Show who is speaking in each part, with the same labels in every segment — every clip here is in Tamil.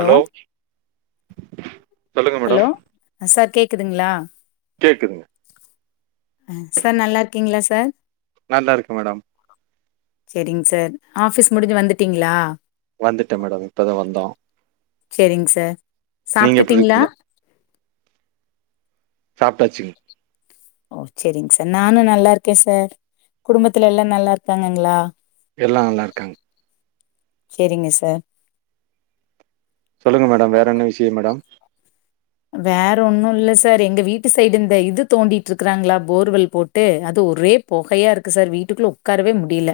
Speaker 1: ஹலோ சொல்லுங்க மேடம்
Speaker 2: ஹலோ சார் கேக்துங்களா
Speaker 1: கேக்குதுங்க
Speaker 2: ஆ சார் நல்லா இருக்கீங்களா சார்
Speaker 1: நல்லா இருக்கு மேடம்
Speaker 2: செரிங் சார் ஆஃபீஸ் முடிஞ்சு வந்துட்டீங்களா
Speaker 1: வந்துட்டேன் மேடம் இப்ப தா வந்தோ
Speaker 2: செரிங் சார்
Speaker 1: நீங்க எப்டி
Speaker 2: சாப்ட்டுட்டீங்களா
Speaker 1: இருக்கீங்க சாப்ட்டாச்சுங்க
Speaker 2: ஓ செரிங் சார் நானு நல்லா இருக்கேன் சார் குடும்பத்துல எல்லா நல்லா இருக்காங்கங்களா
Speaker 1: எல்லா நல்லாருக்காங்க
Speaker 2: செரிங்க சார்
Speaker 1: சொல்லுங்க மேடம் வேற என்ன விஷயம் மேடம்
Speaker 2: வேற ஒன்னு இல்ல சார் எங்க வீட்டு சைடு இந்த இது தோண்டிட்டு இருக்குறாங்களா போர்வல் போட் ட்டு அது ஒரே பொகையா இருக்கு சார் வீட்டுக்குள்ள உக்காரவே முடியில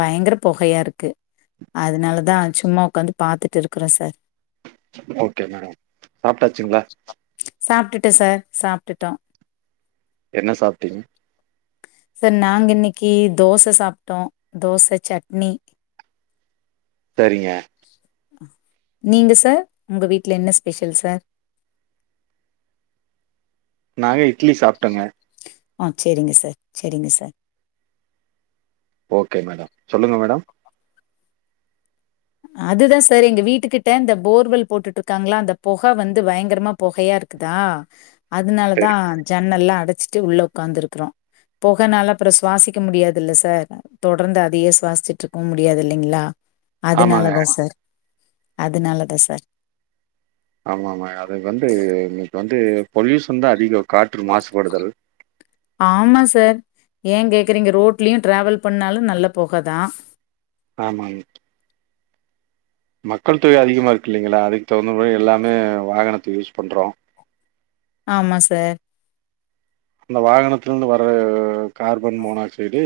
Speaker 2: பயங்கர பொகையா இருக்கு அதனால தா சும்மா உக்காந்து பாத்துட்டு இருக்குறோ சார்
Speaker 1: ஓகே மேடம் சாப்ட்டாசுங்ளா
Speaker 2: சாப்ட்டுட்டேன் சார் சாப்ட்டுட்டோ
Speaker 1: என்ன சாப்ட்டீங்க
Speaker 2: சார் நாங்க இன்னிக்கு தோச சாப்ட்டோ தோச சட்னி
Speaker 1: சரிங்க
Speaker 2: நீங்க சார் உங்க வீட்ல என்ன ஸ்பெஷல் சார்
Speaker 1: நாங்க இட்லி சாப்ட்
Speaker 2: ஆ சேரிங்க சார் சேரிங்க சார்
Speaker 1: ஓகே மேடம் சொல்லுங்க மேடம்
Speaker 2: அதுதா சார் எங்க வீட்டுக்கிட்ட இந்த போர்வெல் போட்டுட்ருக்காங்ளா அந்த பொக வந்து பயங்கரமா பொகையாருக்கு க்குதா அதனாலதா
Speaker 1: சரி
Speaker 2: ஜன்னல்லா அடச்சிட்டு உள்ள உக்காந்துருக்கிறோ பொகனால அப்றோ சுவாசிக்க முடியாதுல்ல சார் தொடர்ந்து அதையே சுவாசிச்சிட்ருக்கவு முடியாது இல்லைங்ளா
Speaker 1: ஆமாங்க
Speaker 2: அதுனாலதா சார் அதுனாலதா சார்
Speaker 1: ஆமாமா அது வந்து இன்னைக்கு வந்து பொல்யூஷன் தா அதிகோ காற்று மாசுபடுதல்
Speaker 2: ஆமா சார் ஏன் கேக்றீங்க ரோட்லயு டிராவல் பண்ணாலு நல்ல பொகதா
Speaker 1: ஆமாங் மக்கள் தொகை அதிகமாருக்கு இல்லைங்களா அதுக்கு தகுந்தமாறி எல்லாமே வாகனத்த யூஸ் பண்றோ
Speaker 2: ஆமா சார்
Speaker 1: இந்த வாகனத்திலருந்து வர கார்பன் மோனாக்சைடு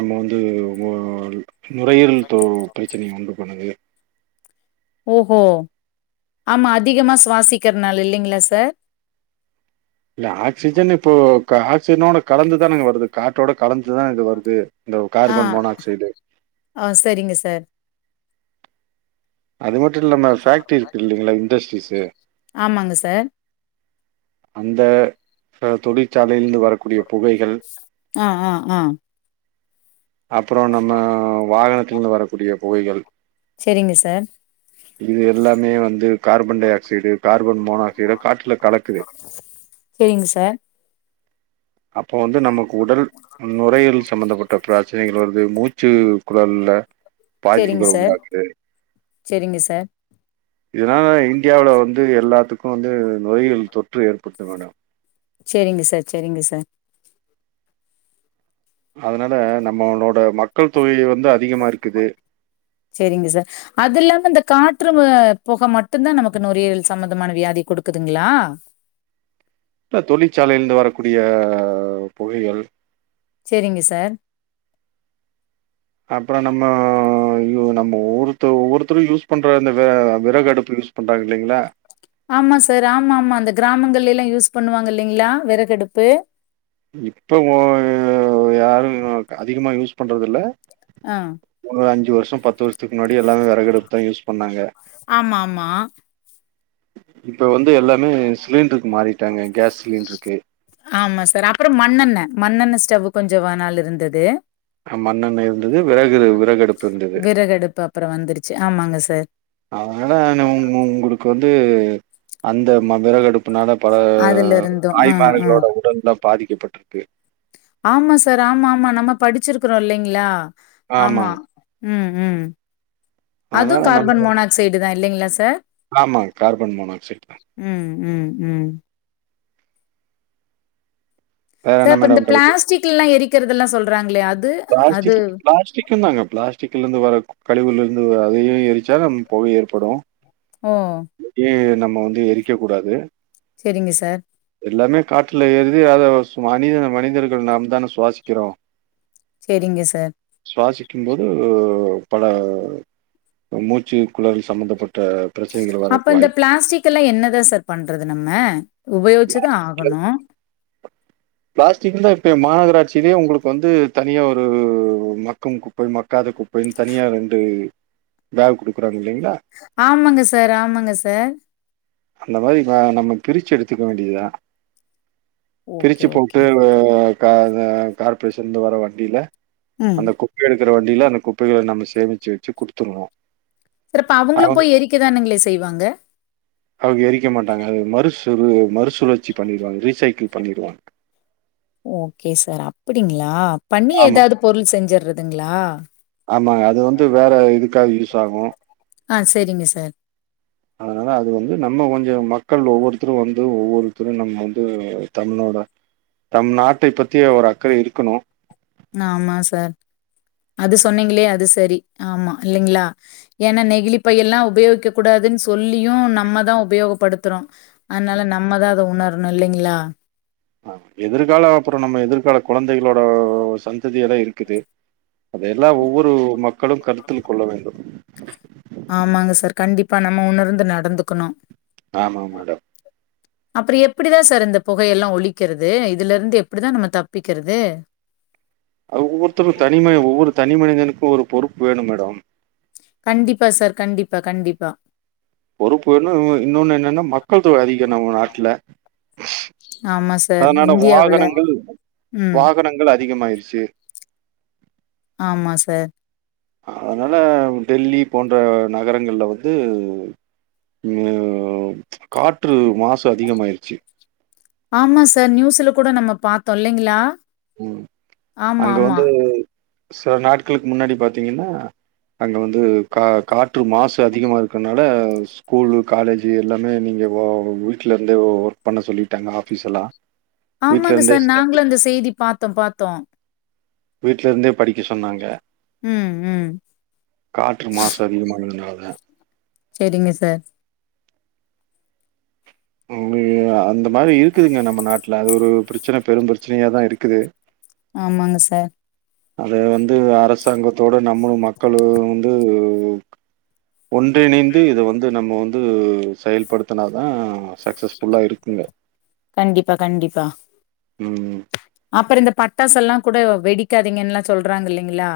Speaker 1: நம்ம வந்து நு நுரையீரல் பு பிரச்சனைய உண்டு பண்ணுது
Speaker 2: ஓஹோ ஆமா அதிகமா சுவாசிக்கிறனாள இல்லைங்ளா சார்
Speaker 1: இல்ல ஆக்சிஜன் இப்போ ஆக்சிஜனோட கலந்துதானங்க வருது காற்றோட கலந்துதா இது வருது இந்த
Speaker 2: ஆ,
Speaker 1: கார்பன் மோனாக்சைடு
Speaker 2: ஆ செரிங்க சார்
Speaker 1: அது மட்டு இல்லாம ஃபேக்டரி இருக்கு இல்லலைங்களா இண்டஸ்ட்ரீஸு
Speaker 2: ஆமாங்க சார்
Speaker 1: அந்த அ தொழிற்சாலையிலிருந்து வரக்
Speaker 2: ஆ ஆ ஆ
Speaker 1: அப்புறொ நம்ம வாகனத்திலிருந்து வரக்கூடிய புகைகள்
Speaker 2: செரிங்க சார்
Speaker 1: இது எல்லாமே வந்து carbon dioxide carbon monoxide காற்றுல கலக்குது
Speaker 2: செரிங்க சார்
Speaker 1: அப்போ வந்து நமக்கு உடல் நுரையீரல் சம்பந்தப்பட்ட பிரச்சனைகள் வருது மூச் ச்சு குழல்ல
Speaker 2: சரிங்க
Speaker 1: பாதிப்புகள்
Speaker 2: சார்,
Speaker 1: உண்டாக்குது
Speaker 2: சரிங்க சார்,
Speaker 1: இதனால இண்டியாவுல வந்து எல்லாத்துக்கு வந்து நுரையீரல் தொற்று ஏற்படுது மேடம்
Speaker 2: செரிங்க சார் செரிங்க சார்
Speaker 1: அதுனால நம்மளோட மக்கள் தொகை வந்து அதிகமா இருக்குது
Speaker 2: செரிங்க சார் அதுல்லாம இந்த காற்று ம புக மட்டுந்தா நமக்கு நுரையீரல் சம்மந்தமான வியாதி குடுக்குதுங்களா
Speaker 1: இப்ப தொழிற்சாலையிலிருந்து வரக்கூடிய புகைகள்
Speaker 2: செரிங்க சார்
Speaker 1: அப்பறோ நம்ம நம்ம ஒவ்வொருத்த ஒவ்வொருத்தரும் யூஸ் பண்ற அந்த வெ விறகு அடுப்பு யூஸ் பண்றாங்க இல்லைங்ளா
Speaker 2: ஆமா சார் ஆமா ஆமா இந்த கிராமங்கலெல்லா யூஸ் பண்ணுவாங்க இல்லைங்களா வெறகடுப்பு
Speaker 1: இப்ப ஓ யா யாரு அதிகமா யூஸ் பண்றது இல்ல
Speaker 2: ஆ.
Speaker 1: ஒ அஞ்சு வர்ஷோ பத்து வருஷத்துக்கு முன்னாடி எல்லாமே வெறகடுப்பு தா யூஸ் பண்ணாங்க
Speaker 2: ஆமா ஆமா
Speaker 1: இப்ப வந்து எல்லாமே சிலிண்ட்ருக்கு மாறிட்டாங்க கேஸ் சிலிண்ட்ருக்கு
Speaker 2: ஆமா சார் அப்பறோ மண்ணெண்ண மண்ணெண்ண ஸ்டவ் கொஞ்ச வ நாள் இருந்தது
Speaker 1: மண்ணெண்ண இருந்தது, விறகு விறகடுப்பு இருந்தது.
Speaker 2: விறகு அடுப்பு அப்பறோ வந்துருச்சு ஆமாங்க சார்
Speaker 1: அதுனால நா உ உங்களுக்கு வந்து அந்த ம விறகு அடுப் இப்புன்னாத பல
Speaker 2: அதுல இருந்தும் ஆ ஆ
Speaker 1: தாய்மார்களோட உடல்லா பாதிக்கப்பட்ருக்கு
Speaker 2: ஆமா சார் ஆமா ஆமா நம்ம படிச்சுருக்குறோ இல்லைங்களா ஆமா
Speaker 1: ஆமாங்
Speaker 2: ம் ம் அதுவு
Speaker 1: அதனால
Speaker 2: கார்பன் மோனாக்சைடு தா இல்லைங்ளா சார்
Speaker 1: ஆமாங்க கார்பன் மோனாக்சைடு் தா
Speaker 2: ம் ம் ம்
Speaker 1: வேற
Speaker 2: சார்
Speaker 1: என்ன
Speaker 2: இப்ப இந்த
Speaker 1: மேடம் டவுட்டு
Speaker 2: பிளாஸ்டிக்குல்லா எரிக்கிறதுதெல்லா சொல்றாங்களோ அது அது
Speaker 1: ப்ளாஸ்டிக் ப்ளாஸ்டிக் க்குந்தாங்க ப்ளாஸ்டிக்லருந்து வர கழிவுல இருந்து அதையே எரிச்சா நமக்கு புகை ஏற்படு
Speaker 2: ஓ
Speaker 1: ஏன் நம்ம வந்து எரிக்க கூடாது
Speaker 2: செரிங்க சார்
Speaker 1: எல்லாமே காற்றுல ஏரியுது அத மனித மனிதர்கள் நாம் தான சுவாசிக்கிறோ
Speaker 2: செரிங்க சார்
Speaker 1: சுவாசிக்கும் போது பல மூச்சு குழல் சம்பந்தப்பட்ட ப்ரச்
Speaker 2: அப்ப இந்த பிளாஸ்டிக்கல்லா என்னதா சார் பண்றது நம்ம உபயோகிச்சுதா ஆகணு
Speaker 1: ப்ளாஸ்டிக் தா இப்ப மாநகராட்சியிலேயே உங்களுக்கு வந்து தனியா ஒரு மக்கம் குப்பை மக்காத குப் பைனு தனியா ரெண்டு ஃபேக் குடுக்குறாங்க இல்லைங்களா
Speaker 2: ஆமாங்க சார் ஆமாங்க சார்
Speaker 1: அந்த மாரி ந நம்ம பிரிச்சு எடுத்துக்க வேண்டியதுதா
Speaker 2: ஓகே
Speaker 1: பிரிச்சு
Speaker 2: ஓகே
Speaker 1: போட்டு வ க அத கார்ப்பரேஷந்து வர வண்டில
Speaker 2: ம்
Speaker 1: அந்த குப் குப்பை எடுக்குற வண்டில அந்த குப்பைகள நம்ம சேமிச்சு வச்சு குடுத்துர்ணு
Speaker 2: துறப்ப அவுங்களு போய் எரிக்கதானுங்களே செய்வாங்க
Speaker 1: அவுங்க எரிக்க மாட்டாங்க அது மறுசு மறுசுழற்சி பண்ணிருவாங்க ரீசைக்கிள் பண்ணிருவாங்க
Speaker 2: ஓகே சார் அப்புடிங்களா பண்ணி
Speaker 1: ஆமா
Speaker 2: எதாவது பொருள் செஞ்சர்றதுங்களா
Speaker 1: ஆமாங்க அது வந்து வேற இதுக்காது யூஸ் ஆகு
Speaker 2: ஆ செரிங்க சார்
Speaker 1: அதனால அது வந்து நம்ம கொஞ்சோ மக்கள் ஒவ்வொருத்தரு வந்து ஒவ்வொருத்தரு நம்ம வந்து தமிழ்நாட தம் நாட்டை பத்திய ஒரு அக்கறை இருக்கணு
Speaker 2: ஆமா சார் அது சொன்னீங்களே அது சரி ஆமா இல்லைங்களா ஏனா நெகிழிப்பை எல்லா உபயோகிக்க கூடாதுன்னு சொல்லியு நம்மதா உபயோகப்படுத்துறோ அதனால நம்ம தா அத உணரணு இல்லைங்களா
Speaker 1: ஆ எதிர்கால அப்புறம் நம்ம எதிர்கால குழந்தைகளோட சந்ததியெல்லா இருக்குது அதயெல்லா ஒவ்வொரு மக்களும் கருத்தில் கொள்ள வேண்டும்
Speaker 2: ஆமாங்க சார் கண்டிப்பா நம்ம உணர்ந்து நடந்துக்கணு
Speaker 1: ஆமா மேடம்
Speaker 2: [inaudible] அப்புற எப்டிதா சார் இந்த புகையெல்லா ஒழிக்கிறது இதுல இருந்து எப்டிதா நம்ம தப்பிக்கிறது
Speaker 1: அது ஒவ்வொருத்தரும் தனிமைய ஒவ்வொரு தனி மனிதனுக்கு ஒரு பொறுப்பு வேணு மேடம்
Speaker 2: கண்டிப்பா சார் கண்டிப்பா கண்டிப்பா
Speaker 1: பொறுப்பு வேணு இன்னொன்னு என்னன்னா மக்கள் தொகை அதிகம் நம்ம நாட்டுல
Speaker 2: ஆமா சார்.
Speaker 1: அதனால
Speaker 2: இந்தியாவுல
Speaker 1: வாகனங்கள்
Speaker 2: ம்.
Speaker 1: வாகனங்கள் அதிகமாயிருச்சி
Speaker 2: ஆமா சார்
Speaker 1: அதனால டெல்லி போன்ற நகரங்கள்ல வந்து இன்னு காற்று மாசு அதிகமயிருச்சி
Speaker 2: ஆமா சார் நியூஸ்ல கூட நம்ம பார்த்தோ இல்லைங்களா
Speaker 1: ம்
Speaker 2: ஆமா,
Speaker 1: அங்க
Speaker 2: ஆமா.
Speaker 1: வந்து சில நாட்களுக்கு முன்னாடி பாத்தீங்கன்னா அங்க வந்து கா காற்று மாசு அதிகமா இருக்கனால ஸ்கூலு காலேஜு எல்லாமே நீங்க வீட்லருந்தே ஒர்க் பண்ண சொல்லிட்டாங்க ஆஃபீஸ் எல்லா வீட்ல
Speaker 2: ஆமாங்க
Speaker 1: இருந்தே
Speaker 2: சார்
Speaker 1: ஸ்ட
Speaker 2: நாங்களு அந்த செய்தி பார்த்தோ பார்த்தோ
Speaker 1: வீட்ல இருந்தே படிக்க சொன்னாங்க
Speaker 2: ம், ம்.
Speaker 1: காற்று மாசு அதிகமானதுனால
Speaker 2: செரிங்க சார்
Speaker 1: அங்க அந்த மாரி இருக்குதுங்க நம்ம நாட்ல அது ஒரு ப்ரச்சன பெரும் ப்ரச்சனையாதா இருக்குது.
Speaker 2: ஆமாங்க சார்.
Speaker 1: அத வந்து அரசாங்கத்தோட நம்மளு மக்களு வந்து ஒன்றிணைந்து இத வந்து நம்ம வந்து செயல்படுத்துனா தா சக்ஸஸ்ஃபுல்லா இருக்குங்க.
Speaker 2: கண்டிப்பா கண்டிப்பா.
Speaker 1: ம்
Speaker 2: அப்பறோ இந்த பட்டாச எல்லா கூட வெடிக்காதீங்கன்னு எல்லா சொல்றாங்க இல்லீங்களா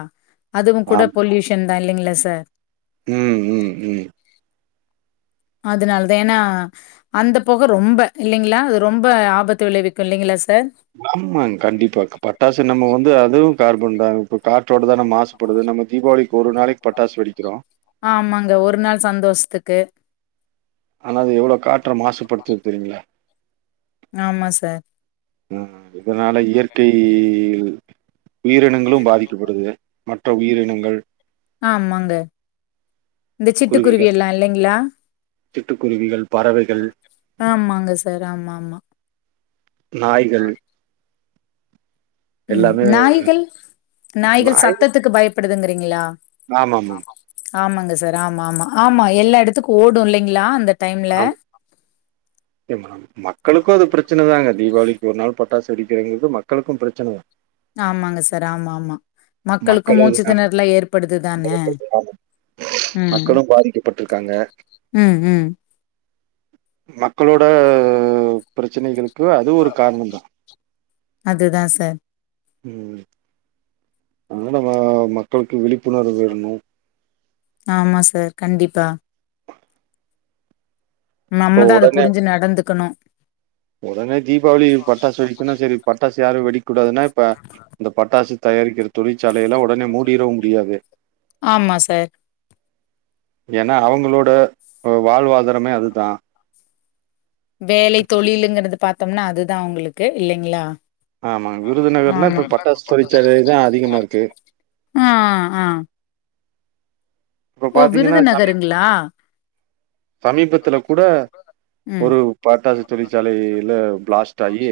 Speaker 2: அதுவு கூட
Speaker 1: ஆம்
Speaker 2: பொல்யூஷன் தா இல்லீங்களா சார்.
Speaker 1: ம் ம் ம்
Speaker 2: அதுனாலதா ஏனா அந்த பொக ரொம்ப இல்லீங்களா அது ரொம்ப ஆபத்து விளைவிக்கு இல்லீங்களா சார்.
Speaker 1: ஆமாங் கண்டிப்பா பட்டாசு நம்ம வந்து அதுவு கார்பன் தா. இப்ப காற்றோட தான மாசுபடுது நம்ம தீபாவளி ஒரு நாளைக்கு பட்டாசு வெடிக்கிறோ.
Speaker 2: ஆமாங்க ஒரு நாள் சந்தோஷ்த்துக்கு
Speaker 1: ஆனா அது எவ்ளோ காற்ற மாசுபடுத்துது தெரியுங்ளா
Speaker 2: ஆமா சார்
Speaker 1: ஆ இதுனால இயற்கை உயிரினங்களு பாதிக்கப்படுது. மற்ற உயிரினங்கள்
Speaker 2: ஆமாங்க இந்த சிட்டுக்குருவி
Speaker 1: குருவிகள்,
Speaker 2: எல்லா இல்லெங்ளா
Speaker 1: சிட்டுக்குருவிகள், பறவைகள்,
Speaker 2: ஆமாங்க சார் ஆமா ஆமா
Speaker 1: நாய்கள்
Speaker 2: ம்
Speaker 1: எல்லாமே
Speaker 2: நாய்கள். நாய்கள்
Speaker 1: நாய்
Speaker 2: சத்தத்துக்கு பயப்படுதுங்றீங்களா.
Speaker 1: ஆமாமா.
Speaker 2: ஆமாங்க சார். ஆமா ஆமா. ஆமா எல்லா எடத்துக்கு ஓடு இல்லெங்களா அந்த டைம்ல.
Speaker 1: எமாம் மக்களுக்கு அது ப்ரெச்சனதாங்க. தீபாவளிக்கு ஒரு நாள் பட்டாசு வெடிக்கிறங்கிறது மக்களுக்கு ப்ரெச்சனதா.
Speaker 2: ஆமாங்க சார். ஆமா ஆமா. மக்களுக்கு
Speaker 1: மக்களும்
Speaker 2: மூச்சு திணறுலா ஏற்படுது தானே.
Speaker 1: மக்களு பாதிக்கப்பட்ருக்காங்க.
Speaker 2: ம் ம்
Speaker 1: மக்களோட ப்ரெச்சனைகளுக்கு அது ஒரு காரணோ தா.
Speaker 2: அதுதா சார்.
Speaker 1: ம் ஒண்ணு நம்ம மக்களுக்கு விழிப்புணர்வு வெற்ணு.
Speaker 2: ஆமா சார். கண்டிப்பா.
Speaker 1: இப்ப
Speaker 2: நம்மதா அத
Speaker 1: ஒடனே
Speaker 2: புருஞ்சு நடந்துக்கணு.
Speaker 1: ஒடனே தீபாவளி பட்டாசு வெடிக்குன்னா செரி பட்டாசு யாரு வெடிக்க கூடாதுன்னா இப்ப இந்த பட்டாசு தயாரிக்கிற தொழிற்சாலை எல்லா ஒடனே மூடிறவு முடியாது.
Speaker 2: ஆமா சார்
Speaker 1: ஏனா அவுங்களோட வாழ்வாதாரமே அதுதா.
Speaker 2: வேலை தொழிலுங்குறது பாத்தொம்னா அதுதா அவ்ங்களுக்கு இல்லெங்களா.
Speaker 1: ஆமாங்க விருதுநகர்லா இப்ப பட்டாசு தொழிற்சாலை தா அதிகமா இருக்கு.
Speaker 2: ஆ ஆ
Speaker 1: இப்ப
Speaker 2: ஓ
Speaker 1: பாத்தீங்கன்னா சமீ
Speaker 2: விருதுநகருங்ளா
Speaker 1: சமீபத்துல கூட ஒரு பட்டாசு தொழிற்சாலை ல ப்ளாஸ்ட் ஆயி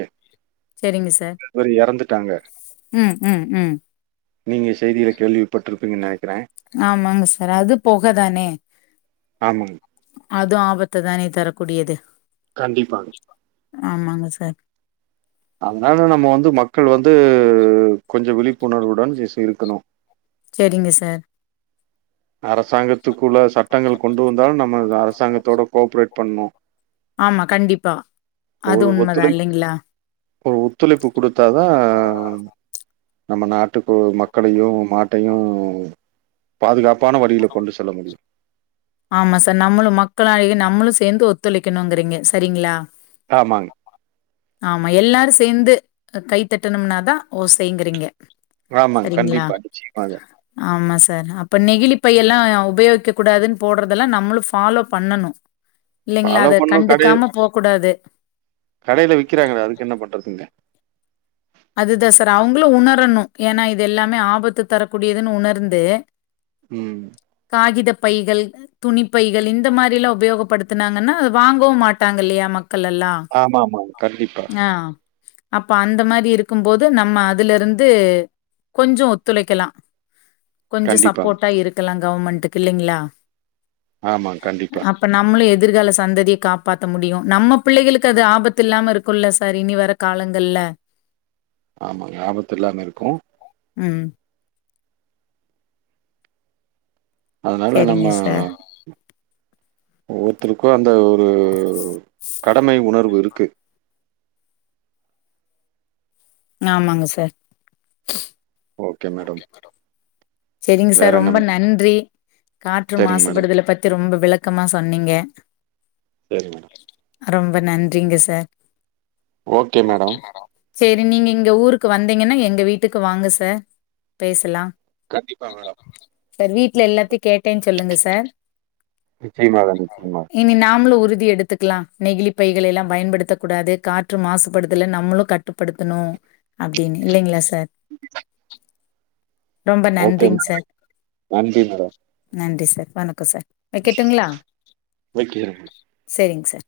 Speaker 2: செரிங்க சார்.
Speaker 1: இந்த மாரி எறந்துட்டாங்க.
Speaker 2: ம் ம் ம்
Speaker 1: நீங்க செய்தில கேள்விப்பட்டிருப்பீங்க நெனைக்கிறே
Speaker 2: ஆமாங்க சார் அது பொக தானே
Speaker 1: ஆமாங்
Speaker 2: அதும் ஆபத்த தானே தர கூடியது
Speaker 1: கண்டிப்பாங்
Speaker 2: ஆமாங்க சார்
Speaker 1: அதனால நம்ம வந்து மக்கள் வந்து கொஞ்சோ விழிப்புணர்வுடன் ஜெஸ்ட் இருக்கணு
Speaker 2: செரிங்க சார்
Speaker 1: அரசாங்கத்துக்குள்ள சட்டங்கள் கொண்டு வந்தாலு நம்ம அரசாங்கத்தோட கோஆப்ரேட் பண்ணோ
Speaker 2: ஆமா கண்டிப்பா
Speaker 1: ஓ
Speaker 2: அது உண்மதா
Speaker 1: ஒத்துழைப்
Speaker 2: இல்லைங்களா
Speaker 1: ஓ ஒத்துழைப்பு குடுத்தாதா நம்ம நாட்டுக்கு மக்களையு நாட்டையு பாதுகாப் பான வழியில கொண்டு செல்ல முடியு
Speaker 2: ஆமா சார் நம்மளு மக்களாகிய நம்மளு சேந்து ஒத்துழைக்கணுங்கிறீங்க செரிங்களா
Speaker 1: ஆமாங்
Speaker 2: ஆமா எல்லாரு சேந்து அ கைத்தட்டனும்னாதா ஓசைங்கறீங்க
Speaker 1: ஆமாங்க கண்டிப்பா நிச்சயமாக
Speaker 2: ஆமா சார் அப்ப நெகிளிப்பையெல்லா உபயோகிக்க கூடாதுன் போடுறதெல்லா நம்மளு ஃபாலோ பண்ணணு இல்லைங்களா
Speaker 1: ஃபாலோ
Speaker 2: அத
Speaker 1: பண்ணு
Speaker 2: கண்டுக்காம போகூடாது
Speaker 1: கடேல விக்கிறாங்களே அதுக்கு என்ன பண்றதுங்க
Speaker 2: அதுதா சார் அவுங்களு உணரணு ஏனா இது எல்லாமே ஆபத்து தரக்கூடியதுன்னு உணர்ந்து
Speaker 1: ம்
Speaker 2: காகிதப் பைகள் துணிப்பைகள் இந்த மாரி எல்லா உபயோகப் படுத்துனாங்கன்னா வாங்கவு மாட்டாங்க இல்லையா மக்கள் எல்லா
Speaker 1: ஆமா ஆமா கண்டிப்பா
Speaker 2: ஆ அப்ப அந்த மாரி இருக்கு போது நம்ம அதுல இருந்து கொஞ்சோ ஒத்துழைக்கலா கொஞ்சோ
Speaker 1: கண்டிப்பாங்க
Speaker 2: சப்போர்ட்டா இருக்கலா கவர்மெண்ட்டுக்கு இல்லைங்களா
Speaker 1: ஆமா கண்டிப்பா
Speaker 2: இப்ப நம்மளு எதிர்கால சந்ததிய காப்பாத்த முடியு நம்ம பிள்ளைகளுக்கு அது ஆபத்து இல்லாம இருக் குள்ள சார் இனி வர காலங்கள்ல
Speaker 1: ஆமாங்க ஆபத்து இல்லாம இருக்கு
Speaker 2: ம்
Speaker 1: அதனால நம்ம
Speaker 2: செரிங்க சார்
Speaker 1: ஒவ்வொருத்தருக்கு அந்த ஒரு கடமை உணர்வு இருக்கு
Speaker 2: ஆமாங்க சார்
Speaker 1: ஓகே மேடம்
Speaker 2: செரிங்க
Speaker 1: வேற
Speaker 2: சார்
Speaker 1: என்ன
Speaker 2: ரொம்ப
Speaker 1: மேடம்
Speaker 2: நன்றி காற்று
Speaker 1: சரிங்க மேடம்
Speaker 2: மாசுபடுதல பத்தி ரொம்ப விளக்கமா சொன்னீங்க
Speaker 1: செரி மேடம்
Speaker 2: ரொம்ப நன்றிங்க சார்
Speaker 1: ஓகே மேடம்
Speaker 2: செரி நீங்க இங்க ஊருக்கு வந்தீங்கன்னா எங்க வீட்டுக்கு வாங்க சார் பேசலா
Speaker 1: கண்டிப்பா மேடம்
Speaker 2: சார் வீட்ல எல்லாத்தையு கேட்டேன்னு சொல்லுங்க சார்
Speaker 1: நிச்சயமாக நிச்சயமா
Speaker 2: இனி நாமளு உறுதி எடுத்துக்கலா நெகிளிப்பைகளை எல்லா பயன்படுத்தக் கூடாது காற்று மாசுபடுதல நம்மளு க ட்டுப்படுத்தணு அப்டினு இல்லைங்களா சார் ரொம்ப
Speaker 1: ஓகே
Speaker 2: நன்றிங்
Speaker 1: மேடம்
Speaker 2: சார்
Speaker 1: நன்றி மேடம்
Speaker 2: நன்றி சார் வணக்கோ சார் வெக்கட்டுங்களா
Speaker 1: வைக்கிறே
Speaker 2: செரிங்க சார்